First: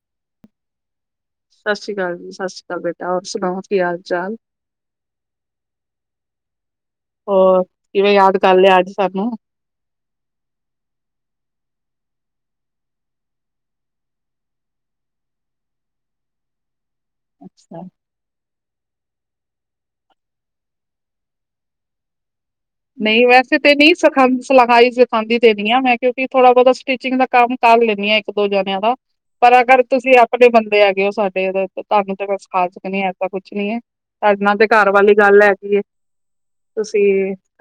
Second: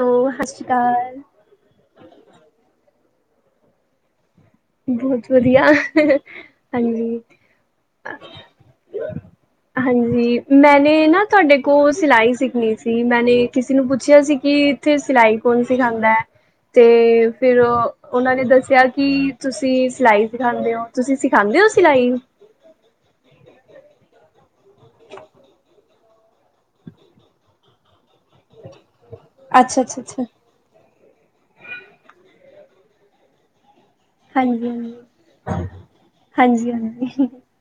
Hello ਸਤਿ ਸ਼੍ਰੀ ਅਕਾਲ। ਸਤਿ ਸ਼੍ਰੀ ਅਕਾਲ ਜੀ, ਸਤਿ ਸ਼੍ਰੀ ਅਕਾਲ ਬੇਟਾ, ਹੋਰ ਸੁਣਾਓ ਕੀ ਹਾਲ ਚਾਲ? ਬਹੁਤ ਵਧੀਆ ਹਾਂਜੀ। ਹੋਰ ਕਿਵੇਂ ਯਾਦ ਕਰ ਲਿਆ ਅੱਜ ਸਾਨੂੰ? ਹਾਂਜੀ ਮੈਨੇ ਨਾ ਤੁਹਾਡੇ ਕੋਲ ਸਿਲਾਈ ਸਿੱਖਣੀ ਸੀ ਮੈਂਨੇ ਨਾ ਕਿਸੇ ਨੂੰ ਪੁੱਛਿਆ ਸੀ ਕਿ। ਉੱਥੇ ਸਿਲਾਈ ਕੌਣ ਸਿਖਾਉਂਦਾ ਹੈ ਤੇ। ਫਿਰ ਅੱਛਾ। ਉਹਨਾਂ ਨੇ ਦੱਸਿਆ ਕਿ ਤੁਸੀਂ ਸਿਲਾਈ ਸਿਖਾਉਂਦੇ ਹੋ ਤੁਸੀਂ ਸਿਖਾਉਂਦੇ ਹੋ ਸਿਲਾਈ। ਨਹੀਂ ਵੈਸੇ ਤੇ ਨਹੀਂ ਸਿਖਾ ਸਿਲਾਈ ਸਿਖਾਦੀ ਤੇ ਨਹੀ ਆ ਮੈਂ ਕਿਉਂਕਿ ਥੋੜਾ ਬਹੁਤਾ ਸਟਿਚਿੰਗ ਦਾ ਕੰਮ ਕਰ ਲੈਂਣੀ ਹਾਂ। ਇਕ ਦੋ ਜਣਿਆਂ ਦਾ ਪਰ ਅੱਛਾ ਅਗਰ ਅੱਛਾ ਤੁਸੀਂ ਅੱਛਾ ਆਪਣੇ ਬੰਦੇ ਆ। ਉਹ ਸਾਡੇ ਉਹਦੇ ਧਾਰਮਿਕ ਤੇ ਸੰਥਾਨ ਏਸਾ ਕੁਛ ਨੀ ਹੈ। ਸਾਡੇ ਨਾਲ ਹਾਂਜੀ ਦੇ ਘਰ ਹਾਂਜੀ ਵਾਲੀ ਗੱਲ ਹੈਗੀ ਏ। ਹਾਂਜੀ ਤੁਸੀਂ ਹਾਂਜੀ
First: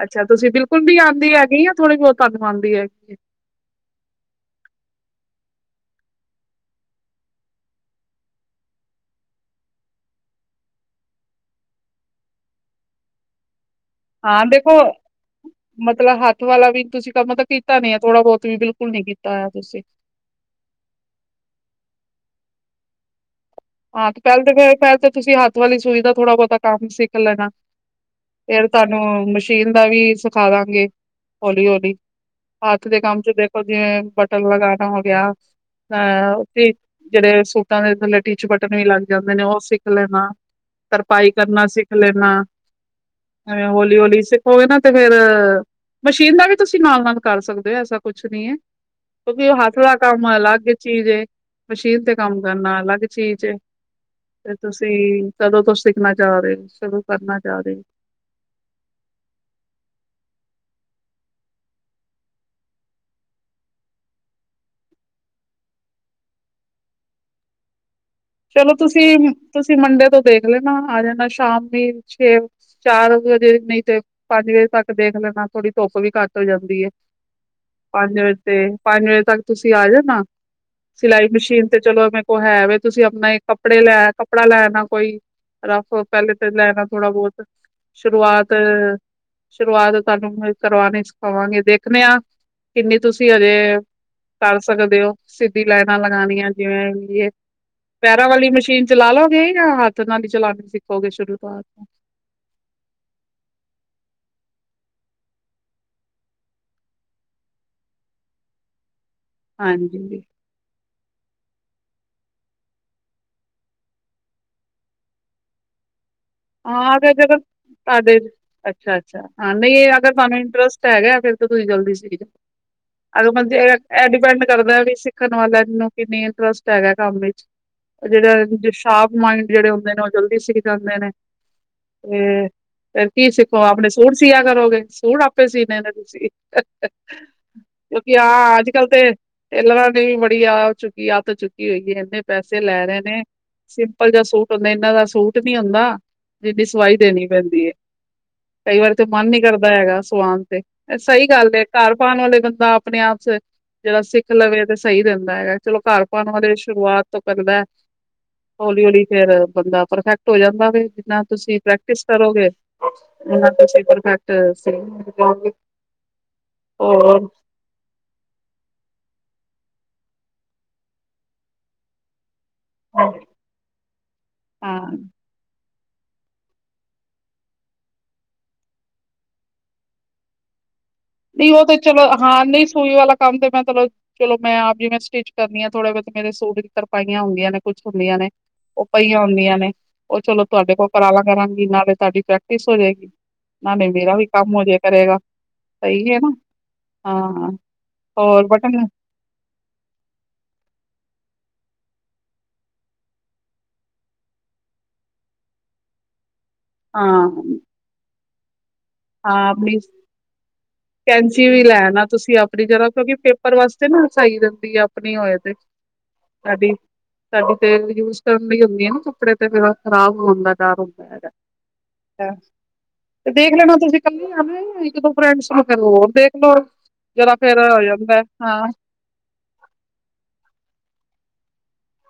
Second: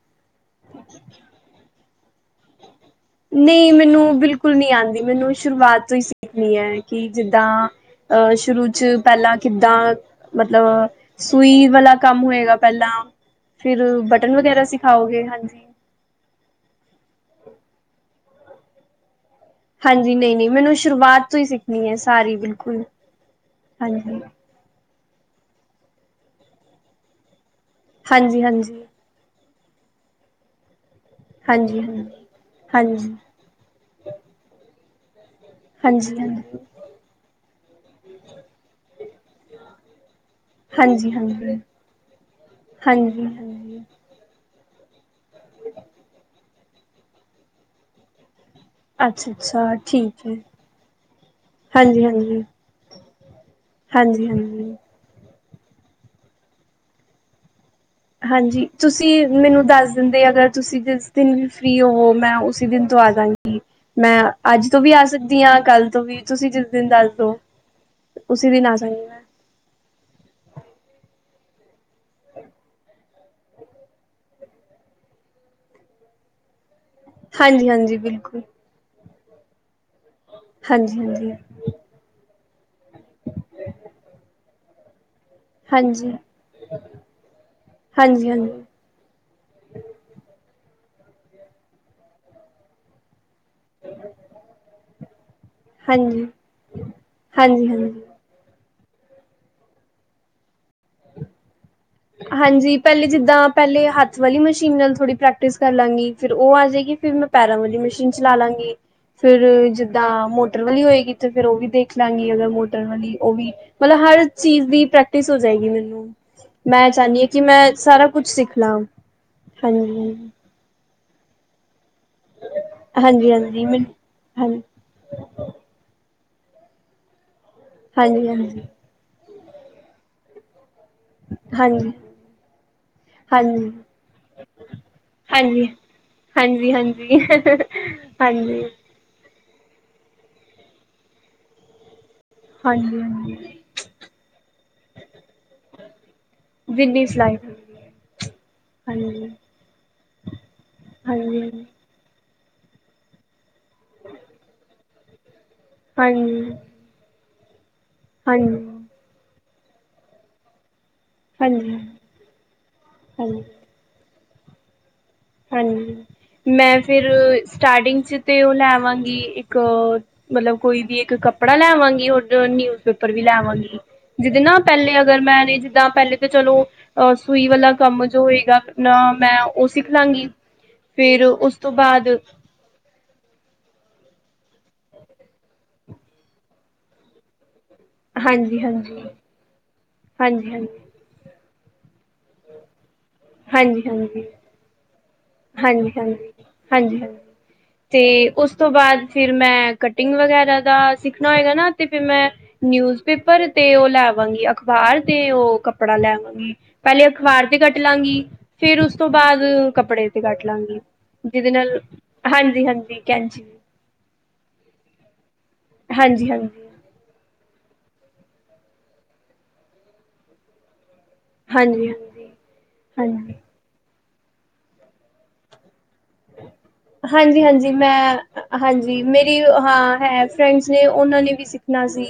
ਅੱਛਾ। ਤੁਸੀਂ ਬਿਲਕੁਲ ਵੀ ਆਉਂਦੀ ਹੈਗੀ ਆ। ਥੋੜੀ ਬਹੁਤ ਤੁਹਾਨੂੰ ਆਉਂਦੀ ਹੈਗੀ। ਇੱਥੇ ਨਹੀਂ ਮੈਨੂੰ ਬਿਲਕੁਲ ਨਹੀਂ ਆਉਂਦੀ। ਮੈਨੂੰ ਸ਼ੁਰੂਆਤ ਤੋਂ ਹੀ ਸਿੱਖਣੀ ਹੈ ਕਿ ਜਿੱਦਾਂ। ਅਹ ਸ਼ੁਰੂ ਚ ਪਹਿਲਾਂ ਕਿੱਦਾਂ ਮਤਲਬ ਸੂਈ ਵਾਲਾ ਕੰਮ ਹੋਏਗਾ ਪਹਿਲਾਂ ਫਿਰ ਬਟਨ ਹਾਂ ਵਗੈਰਾ ਦੇਖੋ ਸਿਖਾਓਗੇ ਹਾਂਜੀ ਮਤਲਬ ਹੱਥ ਵਾਲਾ ਵੀ ਤੁਸੀਂ ਕੰ ਮਤਲਬ ਕੀਤਾ ਨੀ ਹੈ। ਥੋੜਾ ਬਹੁਤ ਵੀ ਬਿਲਕੁਲ ਨੀ ਕੀਤਾ ਹੋਇਆ ਤੁਸੀਂ। ਹਾਂਜੀ। ਨਹੀਂ-ਨਹੀਂ ਮੈਨੂੰ ਸ਼ੁਰੂਆਤ ਤੋਂ ਹੀ ਸਿੱਖਣੀ ਹੈ ਸਾਰੀ ਬਿਲਕੁਲ। ਹਾਂ। ਹਾਂਜੀ ਤੇ ਪਹਿਲ ਤਾਂ ਫੇਰ ਪਹਿਲ ਤਾਂ ਤੁਸੀਂ ਹੱਥ ਵਾਲੀ ਸੂਈ ਦਾ ਥੋੜ੍ਹਾ ਬਹੁਤਾ ਕੰਮ ਸਿੱਖ ਲੈਣਾ। ਹਾਂਜੀ ਹਾਂਜੀ ਫਿਰ ਹਾਂਜੀ ਤੁਹਾਨੂੰ ਮਸ਼ੀਨ ਦਾ ਵੀ ਸਿਖਾ ਦਾਂਗੇ। ਹੌਲੀ ਹਾਂਜੀ -ਹੌਲੀ ਹੱਥ ਦੇ ਹਾਂਜੀ ਕੰਮ ਚ ਦੇਖ। ਜਿਵੇਂ ਬਟਨ ਲਗਾਣਾ ਹੋ ਗਿਆ। ਹਾਂਜੀ ਅਹ ਜਿਹੜੇ ਸੂਟਾਂ ਦੇ ਥੱਲੇ। ਟੀਚ ਬਟਨ ਵੀ ਲੱਗ ਜਾਂਦੇ ਨੇ ਉਹ ਸਿੱਖ ਲੈਣਾ। ਹਾਂਜੀ ਤਰਪਾਈ ਹਾਂਜੀ ਕਰਨਾ ਸਿੱਖ ਲੈਣਾ। ਹਾਂਜੀ ਹਾਂ। ਹੋਲ- ਹੋਲੀ‌ ਸਭ ਕੋਈ ਨਾ ਤੇ ਫੇਰ ਮਸ਼ੀਨ ਦਾ ਵੀ ਤੁਸੀਂ ਨਾਲ- ਨਾਲ ਕਰ ਸਕਦੇ ਹੋ। ਐਸਾ ਕੁਛ ਨਹੀਂ ਹੈ। ਅੱਛਾ ਕਿਉਂਕਿ ਉਹ ਅੱਛਾ ਹੱਥ ਦਾ ਠੀਕ ਕੰਮ ਹੈ ਅਲੱਗ ਚੀਜ਼ ਏ, ਮਸ਼ੀਨ ਹਾਂਜੀ ਤੇ ਕੰਮ ਹਾਂਜੀ ਕਰਨਾ ਅਲੱਗ ਚੀਜ ਏ। ਹਾਂਜੀ ਬਿਲਕੁਲ ਹਾਂਜੀ ਸਹੀ, ਤੁਸੀਂ ਕਦੋਂ ਤੋਂ ਸਿੱਖਣਾ ਚਾਹ ਰਹੇ ਹੋ। ਕਦੋਂ ਕਰਨਾ ਚਾਹ ਰਹੇ ਹੋ। ਹਾਂਜੀ। ਤੁਸੀਂ ਮੈਨੂੰ ਦੱਸ ਦਿੰਦੇ, ਅਗਰ ਤੁਸੀਂ ਜਿਸ ਦਿਨ ਵੀ ਫਿਰ ਹੋਵੋ ਮੈਂ ਉਸ ਦਿਨ ਤੋਂ ਆ ਜਾਂਵਾਂਗੀ। ਮੈਂ ਅੱਜ ਤੋਂ ਵੀ ਆ ਸਕਦੀ ਹਾਂ। ਕੱਲ ਤੋਂ ਵੀ, ਤੁਸੀਂ ਜਿਸ ਦਿਨ ਦੱਸ ਦਿਓ। ਚਲੋ ਤੁਸੀਂ- ਤੁਸੀਂ ਮੰਡੇ ਤੋਂ ਦੇਖ ਲੈਣਾ। ਆ ਜਾਣਾ ਸ਼ਾਮੀ ਛੇ ਚਾਰ ਵਜੇ ਨਹੀਂ ਤੇ, ਪੰਜ ਵਜੇ ਤੱਕ ਦੇਖ ਲੈਣਾ। ਥੋੜੀ ਧੁੱਪ ਵੀ ਘੱਟ ਹੋ ਜਾਂਦੀ ਹੈ। ਹਾਂਜੀ ਹਾਂਜੀ ਪੰਜ ਵਜੇ ਬਿਲਕੁਲ ਤੇ ਪੰਜ ਵਜੇ ਤੱਕ ਤੁਸੀਂ ਆ ਜੋ। ਹੂੰ। ਹਾਂਜੀ ਸਿਲਾਈ ਹਾਂਜੀ ਹਾਂਜੀ ਮਸ਼ੀਨ ਤੇ ਚਲੋ ਐਵੇਂ ਕੋਲ ਹੈ ਵੇ ਤੁਸੀਂ ਆਪਣਾ ਕੱਪੜੇ ਲੈ ਕੱਪੜਾ ਲੈ ਅਨਾ ਕੋਈ। ਰਫ ਹਾਂਜੀ ਪਹਿਲੇ ਤਾਂ ਲੈਣਾ ਥੋੜ੍ਹਾ ਬਹੁਤ ਸ਼ੁਰੂਆਤ ਹਾਂਜੀ ਸ਼ੁਰੂਆਤ ਤੁਹਾਨੂੰ ਕਰਵਾਉਣੀ ਸਿਖਾਵਾਂਗੇ, ਦੇਖਣੇ ਆਂ। ਕਿੰਨੀ ਤੁਸੀਂ ਹਜੇ ਕਰ ਸਕਦੇ ਹੋ। ਸਿੱਧੀ ਲਾਈਨਾਂ ਹਾਂਜੀ ਲਗਾਉਣੀਆਂ ਜਿਵੇਂ ਵੀ ਹਾਂਜੀ ਹਾਂਜੀ ਪੈਰਾਂ ਵਾਲੀ ਮਸ਼ੀਨ ਚਲਾ ਲੋਗੇ ਜਾਂ ਹੱਥ ਨਾਲ ਹੀ ਚਲਾਉਣੀ ਸਿੱਖੋਗੇ ਸ਼ੁਰੂ ਤੋਂ ਹਾਂਜੀ ਪਹਿਲੇ ਜਿੱਦਾਂ। ਪਹਿਲੇ ਹੱਥ ਵਾਲੀ ਮਸ਼ੀਨ ਨਾਲ ਥੋੜ੍ਹੀ ਪ੍ਰੈਕਟਿਸ ਕਰ ਲਾਂਗੀ। ਫਿਰ ਉਹ ਆ ਜਾਏਗੀ ਫਿਰ ਮੈਂ ਪੈਰਾਂ ਵਾਲੀ ਮਸ਼ੀਨ ਚਲਾ ਲਾਂਗੀ। ਫੇਰ ਹਾਂਜੀ ਜਿੱਦਾਂ ਮੋਟਰ ਨੀ ਹੋਏਗੀ ਤੇ, ਫੇਰ ਉਹ ਵੀ ਦੇਖ ਲਾਂਗੇ ਅਗਰ ਮੋਟਰ ਵਾਲੀ ਉਹ ਵੀ। ਮਤਲਬ ਹਰ ਚੀਜ਼ ਦੀ ਪ੍ਰੈਕਟਿਸ ਹੋ ਜਾਏਗੀ ਮੈਨੂੰ। ਮੈਂ ਹਾਂ ਅਗਰ ਚਾਹੁੰਦੀ ਜਦੋਂ ਕਿ ਮੈਂ ਸਾਰਾ ਤੁਹਾਡੇ, ਕੁਛ ਸਿੱਖ ਲਾਂ ਅੱਛਾ-ਅੱਛਾ ਹਾਂ ਨਹੀਂ ਅਗਰ ਹਾਂਜੀ ਤਾਨੂੰ ਇੰਟਰਸਟ‌ ਤਾਂ ਹੈਗਾ ਫਿਰ ਤੁਸੀ ਜਲਦੀ ਸੀਗੀ ਤੇ। ਹਾਂਜੀ ਅਗਰ ਬੰਦੇ ਹਾਂਜੀ ਮੈਨੂੰ ਇਹ ਡਿਪੈਂਡ ਹਾਂਜੀ ਕਰਦਾ ਵੇ ਸੀ ਦੇਖਣ ਵਾਲਿਆਂ ਨੂੰ ਕਿੰਨੀ ਇੰਟਰਸਟ ਹੈਗਾ ਕੰਮ ਵਿੱਚ ਹਾਂਜੀ ਜਿਹੜਾ ਹਾਂਜੀ ਸ਼ਾਰਪ ਮਾਇੰਡ ਜਿਹੜੇ ਹੁੰਦੇ ਨੇ, ਉਹ ਜਲਦੀ ਸਿੱਖ ਜਾਂਦੇ ਨੇ ਹਾਂਜੀ ਤੇ ਫਿਰ ਕੀ ਸਿੱਖੋਗੇ। ਹਾਂਜੀ ਆਪਣੇ ਸੂਟ ਸੀਆ ਕਰੋਗੇ, ਸੂਟ ਆਪੇ ਹਾਂਜੀ ਸੀਨੇ ਨੇ ਤੁਸੀ। ਹਾਂਜੀ ਹਾਂਜੀ ਕਿਉਂਕਿ ਆਹ ਹਾਂਜੀ ਹਾਂਜੀ ਅੱਜ ਕੱਲ ਤੇ ਟੇਲਰਾਂ ਨੇ ਵੀ ਬੜੀ ਆ ਚੁੱਕੀ ਅੱਤ ਚੁੱਕੀ ਹੋਈ ਹੈ ਇਹਨੇ ਪੈਸੇ ਲੈਣੇ ਨੇ ਹਾਂਜੀ ਸਿੰਪਲ ਜਿਹਾ ਸੂਟ, ਇਹਨਾਂ ਦਾ ਸੂਟ ਨਹੀਂ ਹੁੰਦਾ। ਉਨੀ ਸਵਾਈ ਜਿੰਨੀ ਦੇਣੀ ਸਿਲਾਈ ਪੈਂਦੀ ਏ। ਕਈ ਵਾਰੀ ਤੇ ਮਨ ਹਾਂਜੀ ਨੀ ਕਰਦਾ ਹੈਗਾ ਸਵਾਨ ਤੇ, ਸਹੀ ਹਾਂਜੀ ਗੱਲ ਹੈ ਘਰ ਪਾਉਣ ਵਾਲੇ ਬੰਦਾ। ਆਪਣੇ ਆਪ ਚ ਜਿਹੜਾ ਸਿੱਖ ਲਵੇ ਤੇ ਸਹੀ ਰਹਿੰਦਾ ਏ। ਚਲੋ ਘਰ ਹਾਂਜੀ ਪਾਣ ਵਾਲੇ ਦੀ ਸ਼ੁਰੂਆਤ ਤੋਂ ਕਰਦਾ ਐ। ਹਾਂਜੀ। ਹੌਲੀ -ਹੌਲੀ ਫੇਰ ਬੰਦਾ ਪਰਫੈਕਟ ਹੋ ਜਾਂਦਾ ਵੇ। ਤੁਸੀਂ ਹਾਂਜੀ ਪ੍ਰੈਕਟਿਸ ਕਰੋ ਗਏ, ਹਾਂਜੀ ਤੁਸੀਂ ਪਰਫੈਕਟ ਸੀਓ ਗੇ। ਹਾਂਜੀ ਮੈਂ ਫਿਰ। ਸਟਾਰਟਿੰਗ ਚ ਤੇ ਉਹ ਲੈਵਾਂਗੀ ਇੱਕ ਮਲਬ ਕੋਈ ਵੀ ਇੱਕ ਕੱਪੜਾ ਲੈਵਾਂਗੀ [unintelligible] ਨਿਊਜ਼ਪੇਪਰ ਵੀ ਲੈਆਵਾਂਗੀ ਜਿਦੇ ਨਾ ਹਾਂ ਪਹਿਲੇ ਅਗਰ ਮੈਂ ਨੇ ਜਿੱਦਾਂ ਪਹਿਲੇ ਤਾਂ ਚਲੋ। ਅਹ ਸਈ ਵਾਲਾ ਕੰਮ ਜੋ ਹੋਏਗਾ, ਨਾ ਮੈਂ ਉਹ ਸਿੱਖ ਲਾਂਗੀ। ਫਿਰ ਨਹੀਂ ਉਸ ਉਹ ਤੋਂ ਤੇ ਚਲੋ ਬਾਅਦ ਹਾਂ ਨਹੀਂ ਸੂਈ ਵਾਲਾ। ਕੰਮ ਤੇ ਮੈਂ ਚਲੋ- ਚਲੋ ਮੈਂ ਆਪ ਈ ਮੈਂ ਸਟਿਚ ਕਰਨੀ ਆਂ ਥੋੜ੍ਹੇ ਬਹੁਤ ਮੇਰੇ ਸੂਟ ਦੀ ਤਰਪਾਈਆਂ ਹੁੰਦੀਆਂ ਨੇ। ਕੁਛ ਹੁੰਦੀਆਂ ਨੇ ਹਾਂਜੀ ਉਹ ਹਾਂਜੀ ਪਈਆਂ ਹੁੰਦੀਆਂ ਨੇ ਉਹ ਚਲੋ ਹਾਂਜੀ ਤੁਹਾਡੇ ਹਾਂਜੀ ਕੋਲ। ਕਰਾਲਾ ਕਰਾਂਗੀ ਨਾਲੇ ਤੁਹਾਡੀ ਪ੍ਰੈਕਟਿਸ ਹੋ ਜਾਏਗੀ ਨਾਲੇ ਮੇਰਾ ਵੀ ਕੰਮ ਹੋ ਜਾੇ ਕਰੇਗਾ। ਸਹੀ ਹੈ ਨਾ ਹਾਂਜੀ-ਹਾਂਜੀ, ਹਾਂਜੀ-ਹਾਂਜੀ, ਹਾਂ ਤੇ ਹੋਰ ਉਸ ਤੋਂ ਬਟਨ ਹਾਂ ਬਾਅਦ। ਫਿਰ, ਮੈਂ ਕਟਿੰਗ ਵਗੈਰਾ ਦਾ, ਸਿੱਖਣਾ ਹੋਏਗਾ ਨਾ ਤੇ ਫਿਰ ਮੈਂ ਨਿਊਜ਼ ਪੇਪਰ, ਤੇ ਉਹ ਲੈਆਵਾਂਗੀ ਅਖ਼ਬਾਰ, ਤੇ ਉਹ ਕੱਪੜਾ ਲੈਆਵਾਂਗੀ। ਪਹਿਲੇ, ਅਖ਼ਬਾਰ ਤੇ ਹਾਂ ਕੱਟ ਲਾਂਗੀ। ਫੇਰ ਉਸ, ਤੋਂ ਬਾਅਦ ਕੱਪੜੇ ਤੇ ਕੱਟ ਲਾਂਗੀ। ਕੈਂਚ ਜਿਹਦੇ ਵੀ ਨਾਲ ਲੈਆਣਾ, ਤੁਸੀਂ ਆਪਣੀ ਜਰਾ ਹਾਂਜੀ-ਹਾਂਜੀ ਕਿਉਂਕਿ, ਕੈਂਚੀ ਪੇਪਰ ਵਾਸਤੇ ਨਾ, ਸਾਈ ਜਾਦੀ ਆ ਆਪਣੀ ਹੋਏ, ਤੇ ਹਾਂਜੀ-ਹਾਂਜੀ, ਹਾਂਜੀ-ਹਾਂਜੀ, ਸਾਡੀ [unintelligible] ਤੇ ਯੂਜ ਕਰਨ ਦੀ ਹੁੰਦੀ ਹੈ। ਨਾ ਕੱਪੜੇ ਤੇ ਫਿਰ ਖਰਾਬ ਹੋਣ ਦਾ ਡਰ ਹੁੰਦਾ ਹੈਗਾ। ਹਾਂਜੀ। ਹਾਂਜੀ ਤੇ ਹਾਂਜੀ ਦੇਖ ਲੈਣਾ, ਤੁਸੀਂ ਕੱਲੇ ਆ ਫੇ, ਇੱਕ-ਦੋ ਫਰੈਂਡਸ ਨੂੰ ਕਰਲੋ ਹੋਰ। ਦੇਖਲੋ, ਜਰਾ ਫੇਰ ਹਾਂਜੀ-ਹਾਂਜੀ ਹੋ ਮੈਂ ਜਾਂਦਾ ਐ, ਹਾਂ। [unintelligible] ਹਾਂ, ਹੈ ਫਰੈਂਡਸ ਨੇ, ਉਹਨਾਂ ਨੇ ਵੀ ਸਿੱਖਣਾ ਸੀ,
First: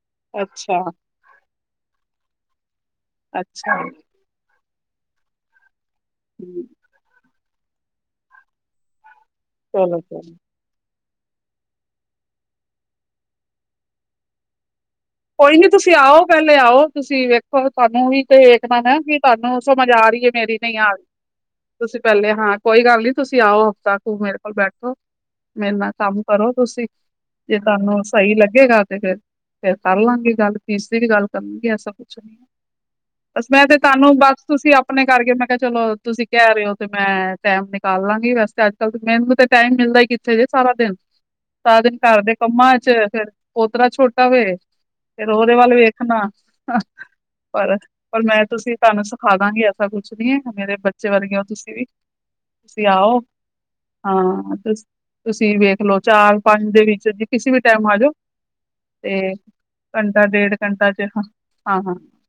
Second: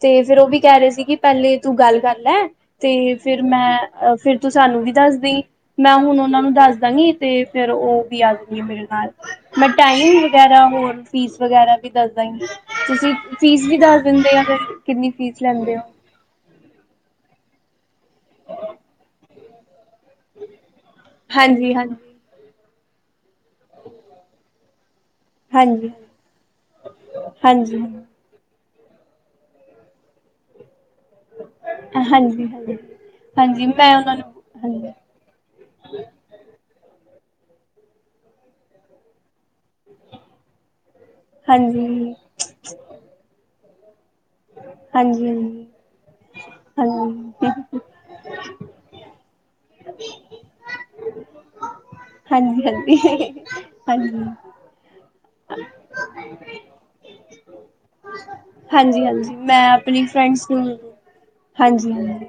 ਤੇ ਫੇਰ ਉਹ ਵੀ ਕਹਿ ਅੱਛਾ ਰਹੇ ਸੀ ਕਿ ਪਹਿਲੇ ਤੂੰ, ਗੱਲ ਕਰ ਲੈ, ਤੇ, ਫਿਰ ਮੈਂ, ਅੱਛਾ ਆ ਫਿਰ ਤੂੰ, ਸਾਨੂੰ ਵੀ ਦੱਸਦੀ। ਮੈਂ ਹੁਣ ਓਨਾ ਨੂੰ ਦੱਸ ਦਾਂਗੀ। ਤੇ ਫੇਰ ਉਹ ਵੀ ਆਜੁਗੀ ਮੇਰੇ ਨਾਲ। ਚਲੋ ਚਲੋ ਮੈਟਾਈਮਿੰਗ, ਵਗੈਰਾ ਹੋਰ, ਫੀਸ ਵਗੈਰਾ ਵੀ ਦੱਸਦਾਗੀ, ਤੁਸੀਂ ਫੀਸ ਵੀ ਦੱਸ ਦਿੰਦੇ ਆ ਫਿਰ ਕਿੰਨੀ। ਫੀਸ ਕੋਈ ਨੀ ਲੈਂਦੇ ਹੋ? ਤੁਸੀਂ ਆਓ, ਪਹਿਲੇ ਆਓ ਤੁਸੀਂ ਵੇਖੋ ਤੁਹਾਨੂੰ ਵੀ ਤੇ ਖਨਾ ਵੀ ਤੁਹਾਨੂੰ ਸਮਝ ਆ ਰਹੀ। ਮੇਰੀ ਨਹੀਂ ਆ ਰਹੀ ਹਾਂਜੀ-ਹਾਂਜੀ, ਤੁਸੀਂ, ਪਹਿਲੇ ਹਾਂ ਕੋਈ ਗੱਲ ਨਹੀਂ ਤੁਸੀਂ ਆਓ ਹਫ਼ਤਾ ਕੁ ਮੇਰੇ ਕੋਲ ਬੈਠੋ। ਮੇਰੇ ਨਾ ਹਾਂਜੀ, ਹਾਂਜੀ, ਕੰਮ ਕਰੋ ਤੁਸੀਂ, ਜੇ ਹਾਂਜੀ, ਤੁਹਾਨੂੰ ਹਾਂਜੀ। ਸਹੀ ਲੱਗੇਗਾ ਤੇ ਫਿਰ ਫਿਰ ਕਰ ਲਾਂਗੇ ਗੱਲ, ਫੀਸ ਦੀ ਵੀ ਗੱਲ। ਕਰਨੂੰ ਜੀ ਐਸਾ ਕੁਝ ਨੀ ਹਾਂਜੀ ਹਾਂਜੀ ਬਸ ਮੈਂ, ਹਾਂਜੀ ਤੇ ਤੁਹਾਨੂੰ ਉਹਨਾਂ ਨੂੰ ਬਸ ਤੁਸੀਂ ਹਾਂਜੀ, ਆਪਣੇ ਕਰਕੇ ਮੈਂ। ਚਲੋ, ਤੁਸੀਂ ਕਹਿ ਰਹੇ ਹੋ ਤੇ ਮੈਂ, ਟੈਮ ਨਿਕਾਲ ਲਾਂਗੀ ਵੈਸੇ ਤਾ ਅੱਜ ਕੱਲ ਮੈਨੂੰ ਤੇ ਟੈਮ ਮਿਲਦਾ ਹੀ ਉਥੇ ਜੇ ਸਾਰਾ ਦਿਨ, ਸਾਰਾ ਦਿਨ ਹਾਂਜੀ। ਘਰ ਦੇ ਕੰਮਾਂ ਚ, ਫਿਰ ਪੋਤਰਾ ਛੋਟਾ ਵੇ। ਹਾਂਜੀ ਫਿਰ ਉਹਦੇ ਵੱਲ ਵੇਖਨਾ, ਹਾਂਜੀ ਪਰ-ਪਰ ਮੈਂ ਤੁਸੀਂ ਤੁਹਾਨੂੰ ਸਿਖਾ ਦਾਂਗੀ ਕੁਛ ਨੀ ਏ, ਮੇਰੇ ਬੱਚੇ ਵਾਰੇਗੇ ਹੋ, ਤੁਸੀਂ ਵੀ। ਹਾਂਜੀ ਹਾਂਜੀ ਤੁਸੀਂ ਆਓ, ਹਾਂਜੀ ਹਾਂਜੀ ਹਾਂ ਤੁਸੀਂ ਵੇਖ ਲੋ ਚਾਰ-ਪੰਜ ਦੇ ਵਿੱਚ ਜੀ ਕਿਸੇ ਵੀ ਟੈਮ ਆ ਜਾਓ, ਹਾਂਜੀ ਤੇ ਹਾਂਜੀ ਮੈਂ ਆਪਣੀ ਘੰਟਾ ਫਰੈਂਡਸ ਡੇਢ ਨੂੰ ਘੰਟਾ ਚ ਹ, ਹਾਂਜੀ ਹਾਂ-ਹਾਂ ਹਾਂਜੀ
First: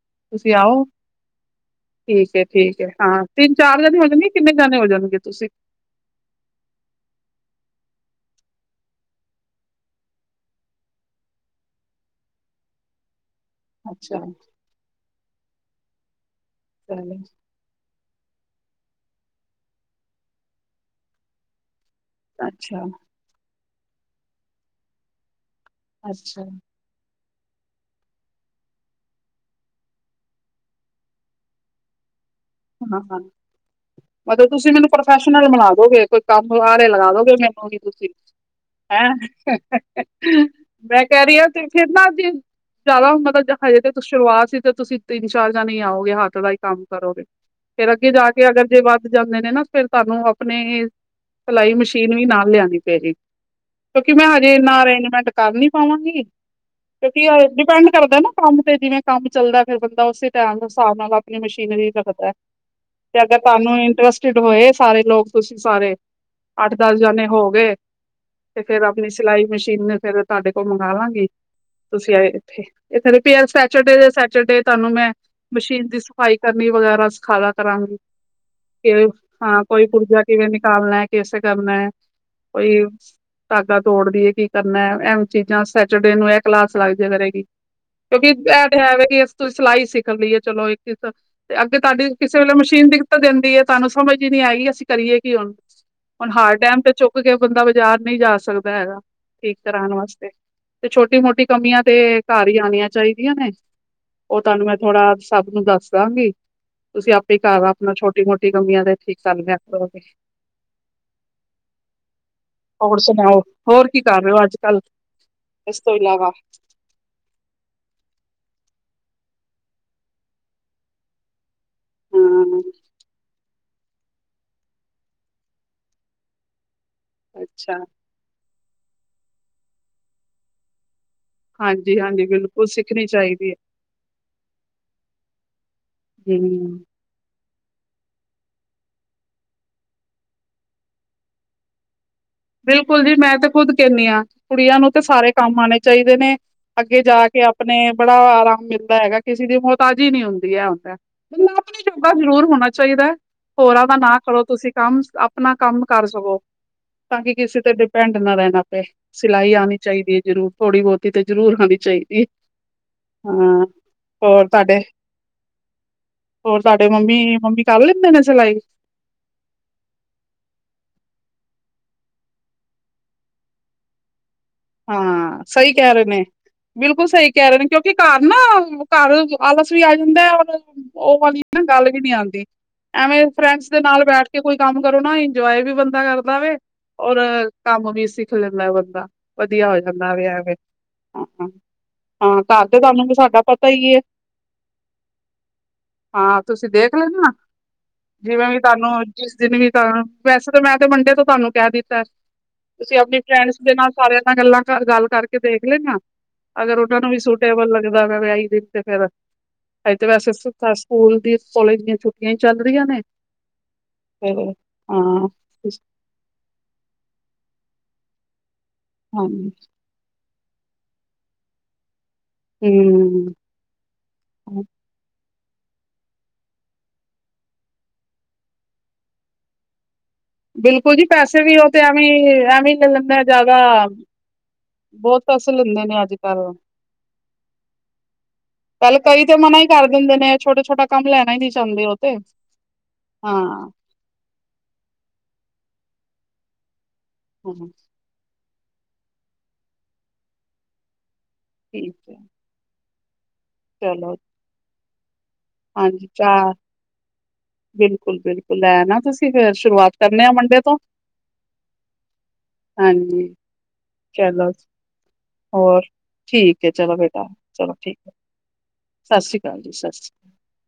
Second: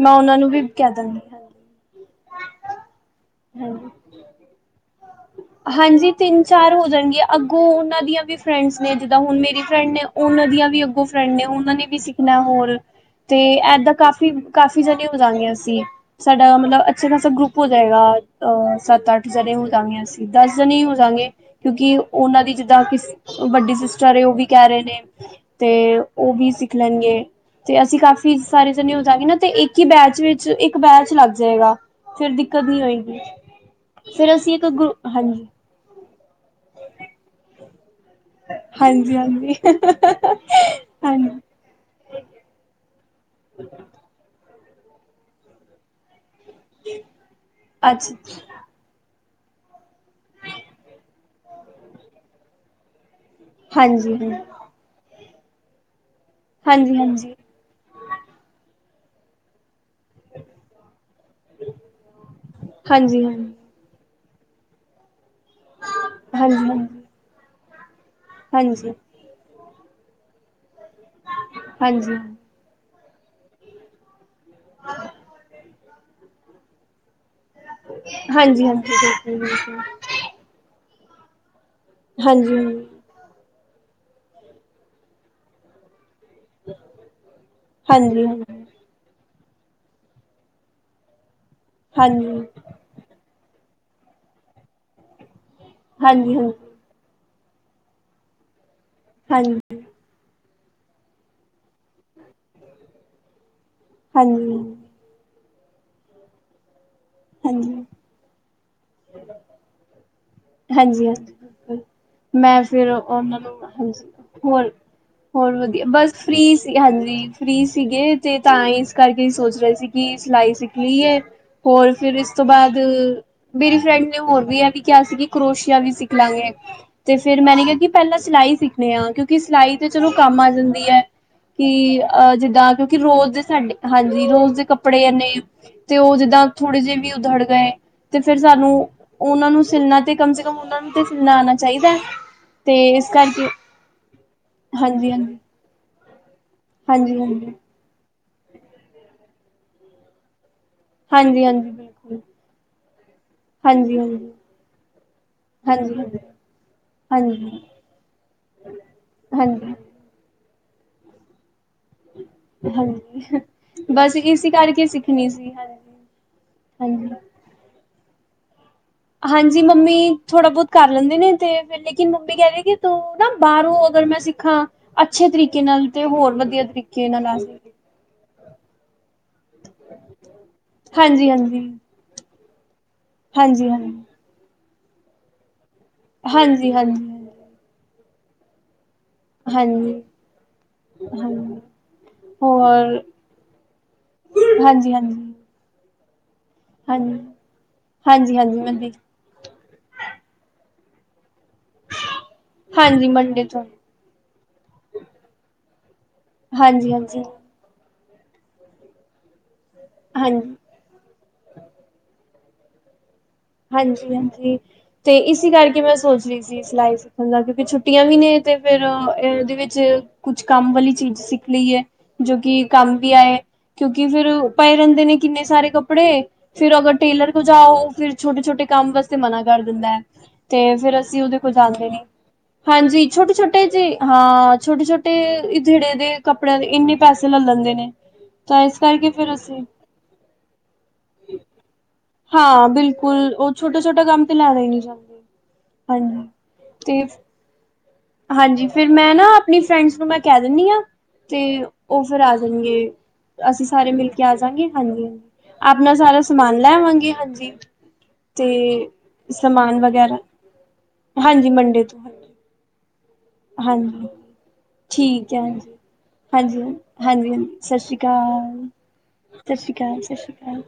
ਮੈਂ ਉਹਨਾਂ ਨੂੰ ਵੀ ਆਓ। ਕਹਿ ਦਾਂਗੀ ਹਾਂਜੀ ਠੀਕ ਹੈ, ਠੀਕ ਹੈ ਹਾਂ ਤਿੰਨ-ਚਾਰ ਹਾਂਜੀ ਜਣੇ ਹੋ ਜੋਗੇ ਕਿੰਨੇ ਜਾਣੇ ਹੋ, ਜਾਣਗੇ ਤੁਸੀਂ? ਹਾਂਜੀ, ਤਿੰਨ- ਚਾਰ ਹੋ ਜਾਣਗੇ। ਅੱਗੋਂ ਉਹਨਾਂ, ਦੀਆਂ ਵੀ ਫਰੈਂਡਸ ਨੇ, ਜਿੱਦਾਂ ਹੁਣ ਮੇਰੀ ਫਰੈਂਡ ਨੇ, ਉਹਨਾਂ, ਦੀਆਂ ਵੀ ਅੱਗੋਂ ਫਰੈਂਡ ਨੇ, ਉਹਨਾਂ ਨੇ ਵੀ, ਸਿੱਖਣਾ ਹੋਰ, ਤੇ ਏਦਾਂ, ਅੱਛਾ ਕਾਫੀ-ਕਾਫੀ ਜਣੇ ਹੋ ਜਾਂਗੇ ਅਸੀਂ। ਸਾਡਾ ਮਤਲਬ, ਅੱਛਾ ਚਲੋ ਖਾਸਾ ਗਰੁੱਪ। ਹੋ ਜਾਏਗਾ। ਅ ਸੱਤ- ਅੱਠ ਜਣੇ ਹੋ ਜਾਂਗੇ, ਅਸੀਂ ਦਸ ਜਣੇ ਹੀ ਜਾਂਗੇ। ਕਿਉਂਕਿ ਉਹਨਾਂ ਦੀ ਅੱਛਾ ਜਿੱਦਾਂ, ਕਿ, ਵੱਡੀ ਸਿਸਟਰ ਏ ਉਹ ਵੀ ਕਹਿ ਰਹੇ ਨੇ ਤੇ, ਉਹ ਅੱਛਾ ਵੀ [unintelligible] ਤੇ ਅਸੀਂ, ਕਾਫੀ ਸਾਰੇ ਜਾਣੇ ਹੋ ਜਾਗੇ ਨਾ ਤੇ, ਇੱਕ ਈ ਬੈਚ ਵਿੱਚ, ਇੱਕ ਬੈਚ ਲੱਗ ਜਾਏਗਾ। ਫੇਰ ਦਿੱਕਤ ਨੀ ਹੋਏਗੀ। ਫੇਰ, ਅਸੀਂ ਤੁਈ, ਮੈਨੂੰ ਗਰੁ ਹਾਂਜੀ ਪ੍ਰੋਫੈਸ਼ਨਲ ਬਣਾਦੋਗੇ। ਕੋਈ ਕੰਮ ਆਰੇ ਲਗਾ ਦੋਗੇ ਮੈਨੂੰ ਵੀ ਤੁਸੀਂ। ਹੈਂ, ਹਾਂਜੀ-ਹਾਂਜੀ, ਮੈਂ ਕਹਿ ਰਹੀ ਹਾਂਜੀ, ਹਾਂ। ਤੇ ਕਿੰਨਾ ਚਿਰ, ਜ਼ਿਆਦਾ ਮਤਲ, ਜ ਹਜੇ ਤੇ ਸ਼ੁਰੂਆਤ ਸੀ। ਤੇ, ਤੁਸੀਂ ਤਿੰਨ-ਚਾਰ ਜਣੇ ਈ ਆਓਗੇ ਹੱਥ ਦਾ ਈ ਕੰਮ ਕਰੋਗੇ, ਫੇਰ ਅੱਗੇ ਅੱਛਾ ਜਾ ਕੇ, ਅਗਰ। ਜੇ ਵੱਧ ਜਾਂਦੇ ਨੇ ਨਾ, ਫਿਰ ਤੁਹਾਨੂੰ ਆਪਣੇ ਸਿਲਾਈ ਮਸ਼ੀਨ ਵੀ, ਨਾਲ ਲਿਆਣੀ ਪਏਗੀ। ਕਿਉਂਕਿ, ਹਾਂਜੀ, ਮੈਂ ਹਾਂਜੀ। ਹਜੇ ਇੰਨਾ ਅਰੇਂਜਮੈਂਟ ਕਰ ਨੀ ਪਾਵਾਂਗੀ। ਕਿਉਂਕਿ, ਹਾਂਜੀ-ਹਾਂਜੀ, [unintelligible] ਕਰਦੈ ਨਾ ਕੰਮ ਤੇ, ਜਿਵੇਂ ਕੰਮ ਚੱਲਦਾ। ਫਿਰ, ਬੰਦਾ ਉਸੇ ਟੈਮ ਹਿਸਾਬ ਨਾਲ, ਆਪਣੀ ਮਸ਼ੀਨਰੀ ਰੱਖਦਾ। ਤੇ, ਹਾਂਜੀ-ਹਾਂਜੀ, ਅਗਰ ਹਾਂਜੀ-ਹਾਂਜੀ, ਤੁਹਾਨੂੰ ਇੰਟਰਸਟਡ ਹੋਏ, ਸਾਰੇ ਲੋਕ। ਤੁਸੀਂ ਸਾਰੇ ਅੱਠ ਦਸ ਜਾਣੇ ਹੋ ਗਏ। ਤੇ ਫੇਰ ਹਾਂਜੀ। ਆਪਣੀ ਸਿਲਾਈ ਮਸ਼ੀਨ ਫੇਰ ਤੁਹਾਡੇ ਕੋਲੋ ਮੰਗਾਵਾਂਗੀ, ਤੁਸੀਂ ਹਾਂਜੀ, ਆਏ ਇੱਥੇ ਇਧਰ। ਫੇਰ ਸੈਟਰਡੇ ਦੇ ਸੈਟਰਡੇ, ਤੁਹਾਨੂੰ ਮੈਂ ਮਸ਼ੀਨ ਦੀ ਸਫਾਈ ਕਰਨੀ ਵਗੈਰਾ ਸਿਖਾਦਾਂ ਕਰਾਂਗੀ ਹਾਂਜੀ-ਹਾਂਜੀ, ਤੇ ਬਿਲਕੁਲ-ਬਿਲਕੁਲ, ਕੋਈ ਪੁਰਜਾ ਕਿਵੇਂ ਨਿਕਾਲਣਾ ਐ, ਕੈਸੇ ਕਰਨਾ ਐ ਇਹ। ਹਾਂਜੀ-ਹਾਂਜੀ। ਧਾਗਾ ਤੋੜਦੀਏ ਕੀ ਕਰਨਾ, ਐਹ ਚੀਜ਼ਾਂ ਸੈਟਰਡੇ ਨੂੰ ਕਲਾਸ ਲੱਗਜਾ ਕਰੇਗੀ, ਕਿਉਂਕਿ ਇਹ ਹਾਂਜੀ-ਹਾਂਜੀ, ਤਾਂ ਹੈਗਾ ਈ, ਤੁਸੀਂ ਸਿਲਾਈ ਸਿੱਖ ਲਈਏ, ਚਲੋ ਇੱਕ- ਇੱਕ ਤੁਹਾਡੀ ਹਾਂਜੀ, ਕਿਸੇ ਵੇਲੇ ਮਸ਼ੀਨ ਦਿੱਕਤ ਦਿੰਦੀ ਹੈ ਏ, ਤੁਹਾਨੂੰ ਸਮਝ ਹੀ ਨਹੀਂ ਆਏਗੀ, ਅਸੀਂ ਕਰੀਏ ਕੀ ਹੁਣ। ਹੁਣ ਹਾਂਜੀ-ਹਾਂਜੀ, ਹਰ ਟੈਮ ਤੇ ਚੁੱਕ ਕੇ ਬੰਦਾ ਬਾਜ਼ਾਰ ਨਹੀਂ ਜਾ ਸਕਦਾ ਹੈਗਾ, ਠੀਕ ਹਾਂਜੀ, ਕਰਾਣ ਵਾਸਤੇ। ਤੇ ਛੋਟੀ ਮੋਟੀ ਕਮੀਆਂ ਤੇ ਘਰ ਹੀ ਆਣੀਆਂ ਚਾਹੀਦੀਆਂ ਨੇ, ਉਹ ਹਾਂਜੀ, ਤੁਹਾਨੂੰ ਮੈਂ ਥੋੜਾ ਸਭ ਨੂੰ ਦੱਸ ਦਾਂਗੀ। ਤੁਸੀਂ ਆਪਣੇ ਘਰ ਹਾਂਜੀ। ਆਪਣਾ ਛੋਟੀ- ਮੋਟੀ ਕਮੀਆਂ ਤੇ ਠੀਕ ਕਰ ਲਿਆ ਕਰੋੋਗੇ। ਹਾਂਜੀ-ਹਾਂਜੀ, ਬਿਲਕੁਲ। ਮੈਂ ਫਿਰ ਹੋਰ ਉਹਨਾਂ ਸੁਣਾਓ ਨੂੰ, ਹੋਰ ਕੀ ਹਾਂਜੀ, ਕਰ ਰਹੇ ਹੋ ਅੱਜ ਹੋਰ- ਕੱਲ ਹੋਰ ਇਸ ਵਧੀਆ, ਤੋਂ ਬਸ ਇਲਾਵਾ ਫਰੀ ਸੀ। ਹਾਂਜੀ ਫ੍ਰੀ ਸੀਗੇ, ਤੇ ਤਾਂ ਇਸ ਕਰਕੇ ਸੋਚ ਰਹੇ ਸੀ, ਕਿ ਸਿਲਾਈ ਸਿੱਖ ਲਈਏ। ਹੋਰ ਫਿਰ ਇਸ ਤੋਂ ਹਾਂ ਬਾਅਦ ਮੇਰੀ ਫਰੈਂਡ ਨੇ ਹੋਰ ਵੀ ਇਹ ਵੀ ਕਿਹਾ ਸੀ, ਕਿ ਕਰੋਸ਼ੀਆ ਵੀ ਸਿੱਖ ਲਾਂਗੇ। ਤੇ ਫੇਰ ਮੈਂਨੇ ਕਿਹਾ ਅੱਛਾ ਕਿ ਪਹਿਲਾਂ ਸਿਲਾਈ ਸਿੱਖਣੇ ਆ, ਕਿਉਂਕਿ ਸਿਲਾਈ ਤੇ ਚਲੋ ਕੰਮ ਆ ਜਾਂਦੀ ਐ। ਹਾਂਜੀ ਕੀ ਹਾਂਜੀ ਅ ਬਿਲਕੁਲ ਜਿੱਦਾਂ, ਕਿਉਂਕਿ ਸਿੱਖਣੀ ਰੋਜ਼ ਦੇ ਚਾਹੀਦੀ ਸਾਡੇ ਹਾਂਜੀ, ਰੋਜ਼ ਦੇ ਕੱਪੜੇ ਐਨੇ। ਤੇ ਉਹ ਹੈ ਜਿੱਦਾਂ ਹਮ ਵੀ ਉਧੜ ਗਏ। ਤੇ ਫਿਰ ਸਾਨੂੰ ਉਹਨਾਂ ਨੂੰ ਸਿਲਣਾ, ਤੇ ਕਮ ਸੇ ਕਮ ਉਹਨਾਂ ਨੂੰ ਤੇ ਸਿਲਣਾ ਆਣਾ ਚਾਹੀਦਾ। ਤੇ ਬਿਲਕੁਲ ਇਸ ਜੀ, ਮੈਂ ਕਰਕੇ ਤੇ ਖੁਦ ਕਹਿਣੀ ਆਂ, ਕੁੜੀਆਂ ਨੂ ਤੇ ਹਾਂਜੀ ਸਾਰੇ ਹਾਂਜੀ ਕੰਮ ਆਣੇ ਚਾਹੀਦੇ ਨੇ। ਅੱਗੇ ਹਾਂਜੀ ਜਾ ਕੇ ਹਾਂਜੀ ਆਪਣੇ ਬੜਾ ਆਰਾਮ ਮਿਲਦਾ ਹੈਗਾ, ਕਿਸੀ ਦੀ ਮੁਹਤਾਜ ਈ ਨਹੀਂ ਹੁੰਦੀ ਐ ਐਂ ਹੁੰਦਾ। ਹਾਂਜੀ ਬੰਦਾ ਹਾਂਜੀ ਆਪਣੇ ਜੋਗਾ ਬਿਲਕੁਲ ਜ਼ਰੂਰ ਹੋਣਾ ਚਾਹੀਦਾ ਐ। ਹੋਰਾਂ ਦਾ ਹਾਂਜੀ ਨਾ ਹਾਂਜੀ ਕਰੋ, ਤੁਸੀਂ ਕੰਮ ਆਪਣਾ ਕੰਮ ਹਾਂਜੀ ਕਰ ਹਾਂਜੀ ਸਕੋ। ਤਾਂ ਕੀ ਕਿਸੇ ਤੇ ਡਿਪੈਂਡ ਨਾ ਰਹਿਣਾ ਪਏ, ਸਿਲਾਈ ਹਾਂਜੀ ਆਣੀ ਚਾਹੀਦੀ ਐ ਜ਼ਰੂਰ, ਥੋੜ੍ਹੀ ਬਹੁਤ। ਕਿਤੇ ਜ਼ਰੂਰ ਆਣੀ ਚਾਹੀਦੀ ਐ। ਹਾਂਜੀ, ਬਸ ਇਸੀ ਤੁਹਾਡੇ ਕਰਕੇ ਸਿੱਖਣੀ ਸੀ, ਹਾਂਜੀ। ਹੋਰ, ਸਾਡੇ ਹਾਂਜੀ ਮੰਮੀ-ਮੰਮੀ ਕਰ ਲੈਂਦੇ ਨੇ ਸਿਲਾਈ। ਹਾਂਜੀ, ਮੰਮੀ ਥੋੜ੍ਹਾ ਬਹੁਤ ਕਰ ਲੈਂਦੇ ਨੇ, ਤੇ ਫਿਰ ਲੇਕਿਨ ਮੰਮੀ ਕਹਿੰਦੇ ਕਿ ਤੂੰ ਨਾ ਬਾਹਰੋਂ ਅਗਰ ਮੈਂ ਸਿੱਖਾਂ ਅੱਛੇ ਹਾਂ, ਤਰੀਕੇ ਸਹੀ ਨਾਲ ਕਹਿ ਤੇ ਰਹੇ ਨੇ। ਹੋਰ ਵਧੀਆ ਬਿਲਕੁਲ ਤਰੀਕੇ ਨਾਲ ਸਹੀ ਆ ਕਹਿ ਰਹੇ ਸਕ ਨੇ, ਕਿਉਂਕਿ ਘਰ ਨਾ ਘਰ ਆਲਸ ਵੀ ਆ ਜਾਂਦਾ ਐ, ਔਰ ਹਾਂਜੀ-ਹਾਂਜੀ। ਨਹੀਂ ਆਂਦੀ, ਐਵੇਂ ਫਰੈਂਡਸ ਦੇ ਨਾਲ ਬੈਠ ਕੇ ਕੋਈ ਕੰਮ ਕਰੋ ਨਾ ਇੰਜੋਏ ਵੀ ਬੰਦਾ ਕਰਦਾ ਵੇ, ਹਾਂਜੀ ਔਰ ਹਾਂਜੀ ਕੰਮ ਵੀ ਸਿੱਖ ਲੈਂਦਾ ਐ ਬੰਦਾ। ਵਧੀਆ ਹੋ ਹਾਂਜੀ ਜਾਂਦਾ ਵੇ ਐਵੇਂ, ਹਾਂ। ਹਾਂਜੀ ਹਾਂ, ਘਰ ਹੋਰ ਤੁਹਾਨੂੰ ਵੀ ਸਾਡਾ ਪਤਾ ਈ ਏ। ਹਾਂਜੀ ਹਾਂਜੀ ਹਾਂ, ਤੁਸੀਂ ਦੇਖ ਹਾਂਜੀ ਲੈਂਦੇ ਨਾ, ਹਾਂਜੀ ਜਿਵੇਂ ਵੀ ਹਾਂਜੀ ਮੰਡੇ ਤੁਹਾਨੂੰ ਜਿਸ ਦਿਨ ਵੀ ਤਹਾਨੂੰ, ਵੈਸੇ ਤਾਂ ਮੈਂ ਤੇ ਮੰਡੇ ਤੋਂ ਤੁਹਾਨੂੰ ਕਹਿ ਦਿੱਤਾ, ਤੁਸੀਂ ਹਾਂਜੀ ਆਪਣੀ ਮੰਡੇ ਫਰੈਂਡਸ ਤੋਂ ਦੇ ਨਾਲ ਸਾਰਿਆਂ ਨਾਲ ਗੱਲਾਂ ਗੱਲ ਕਰਕੇ ਦੇਖ ਲੈਣਾ, ਅਗਰ ਹਾਂਜੀ ਉਹਨਾਂ ਨੂੰ ਵੀ ਹਾਂਜੀ ਸੁੂਟ ਟੇਬਲ ਲੱਗਦਾ ਪਿਆ ਈ ਫਿਰ ਤੇ ਫਿਰ, ਫਿਰ ਤੇ ਬਸ ਸੁ ਹਾਂਜੀ ਸਕੂਲ ਦੀ, ਕੋਲਜ ਦੀਆਂ ਛੁੱਟੀਆਂ ਚੱਲ ਰਹੀਆਂ ਨੇ। ਹਾਂਜੀ- ਫਿਰ ਹਾਂਜੀ ਤੇ ਹਾਂ ਇਸੀ ਕਰਕੇ ਮੈਂ ਸੋਚ ਰਹੀ ਸੀ ਸਿਲਾਈ ਸਿੱਖਣ ਦਾ, ਕਿਉਂਕਿ ਛੁੱਟੀਆਂ ਵੀ ਨੇ। ਤੇ ਫੇਰ ਹਾਂਜੀ ਇਹਦੇ ਵਿੱਚ, ਕੁਛ ਕੰਮ ਵਾਲੀ ਚੀਜ਼ ਸਿੱਖ ਲਈਏ। ਜੋ ਕਿ ਕੰਮ ਵੀ ਹੂੰ ਆਏ, ਕਿਉਂਕਿ ਫੇਰ ਪਏ ਰਹਿੰਦੇ ਨੇ ਕਿੰਨੇ ਸਾਰੇ ਕੱਪੜੇ, ਫੇਰ ਅਗਰ ਟੇਲਰ ਕੋਲ ਜਾਓ, ਫਿਰ ਛੋਟੇ- ਛੋਟੇ ਕੰਮ ਵਾਸਤੇ ਮਨਾ ਕਰ ਦਿੰਦਾ ਐ। ਤੇ ਬਿਲਕੁਲ ਫੇਰ ਜੀ ਅਸੀਂ ਉਹਦੇ ਪੈਸੇ ਕੋਲ ਵੀ ਉਹ ਤੇ ਜਾਂਦੇ ਨੀ, ਐਵੇਂ ਐਵੇਂ ਲੈ ਹਾਂਜੀ, ਲੈਂਦੇ ਛੋਟੇ- ਜ਼ਿਆਦਾ ਛੋਟੇ ਜੇ, ਹਾਂ। ਛੋਟੇ ਬਹੁਤ ਪੈਸੇ -ਛੋਟੇ ਲੈਂਦੇ ਜੇੜੇ ਨੇ ਅੱਜ ਦੇ ਕੱਲ ਕੱਪੜਿਆਂ ਦੇ ਇੰਨੇ ਪੈਸੇ ਲੈ ਲੈਂਦੇ ਨੇ। ਤਾਂ ਇਸ ਪਹਿਲੇ ਕਰਕੇ ਕਈ ਫੇਰ ਤੇ ਮਨਾ ਅਸੀਂ। ਹੀ ਕਰ ਦਿੰਦੇ ਨੇ ਛੋਟਾ- ਛੋਟਾ ਕੰਮ ਲੈਣਾ ਨੀ ਚੁੰਹਾਦੇ। ਹਾਂ, ਬਿਲਕੁਲਉਹ ਛੋਟੇ ਛੋਟਾ ਕੰਮ ਤੇ ਲੈਦਾ ਹੀ ਨਹੀਂ ਜਾਂਦੀ ਹਾਂਜੀ ਤੇ ਹਮ -ਹਮ। ਹਾਂਜੀ, ਫੇਰ ਮੈਂ ਨਾ ਆਪਣੀ ਫਰੈਂਡਸ ਨੂੰ ਮੈਂ ਕਹਿ ਦਿੰਦੀ ਹਾਂ ਤੇ ਠੀਕ ਉਹ ਹੈ ਫਿਰ ਆ ਹੁਣਗੇ ਅਸੀਂ ਸਾਰੇ ਮਿਲ ਚਲੋ ਕੇ ਆ ਜਾਗੇ। ਹਾਂਜੀ- ਹਾਂਜੀ। ਆਪਣਾ ਹਾਂਜੀ ਸਾਰਾ ਚਾਹ ਸਮਾਨ ਲੈਵਾਂਗੇ ਹਾਂਜੀ। ਬਿਲਕੁਲ ਤੇ ਬਿਲਕੁਲ ਲੈ ਨਾ ਤੁਸੀਂ ਫਿਰ ਸਮਾਨ ਸ਼ੁਰੂਆਤ ਵਗੈਰਾ ਕਰਨੇ ਆ ਮੰਡੇ ਤੋਂ ਹਾਂਜੀ ਮੰਡੇ ਤੋਂ। ਹਾਂਜੀ ਹਾਂਜੀ, ਚਲੋ ਠੀਕ ਹੈ। ਹੋਰ ਹਾਂਜੀ ਠੀਕ ਹੈ ਚਲੋ ਬੇਟਾ ਹਾਂਜੀ ਹਾਂਜੀ ਚਲੋ ਸਤਿ ਸ਼੍ਰੀ ਠੀਕ ਹੈ ਅਕਾਲ ਸਤਿ ਸ਼੍ਰੀ ਅਕਾਲ ਸਤਿ ਸ਼੍ਰੀ ਅਕਾਲ।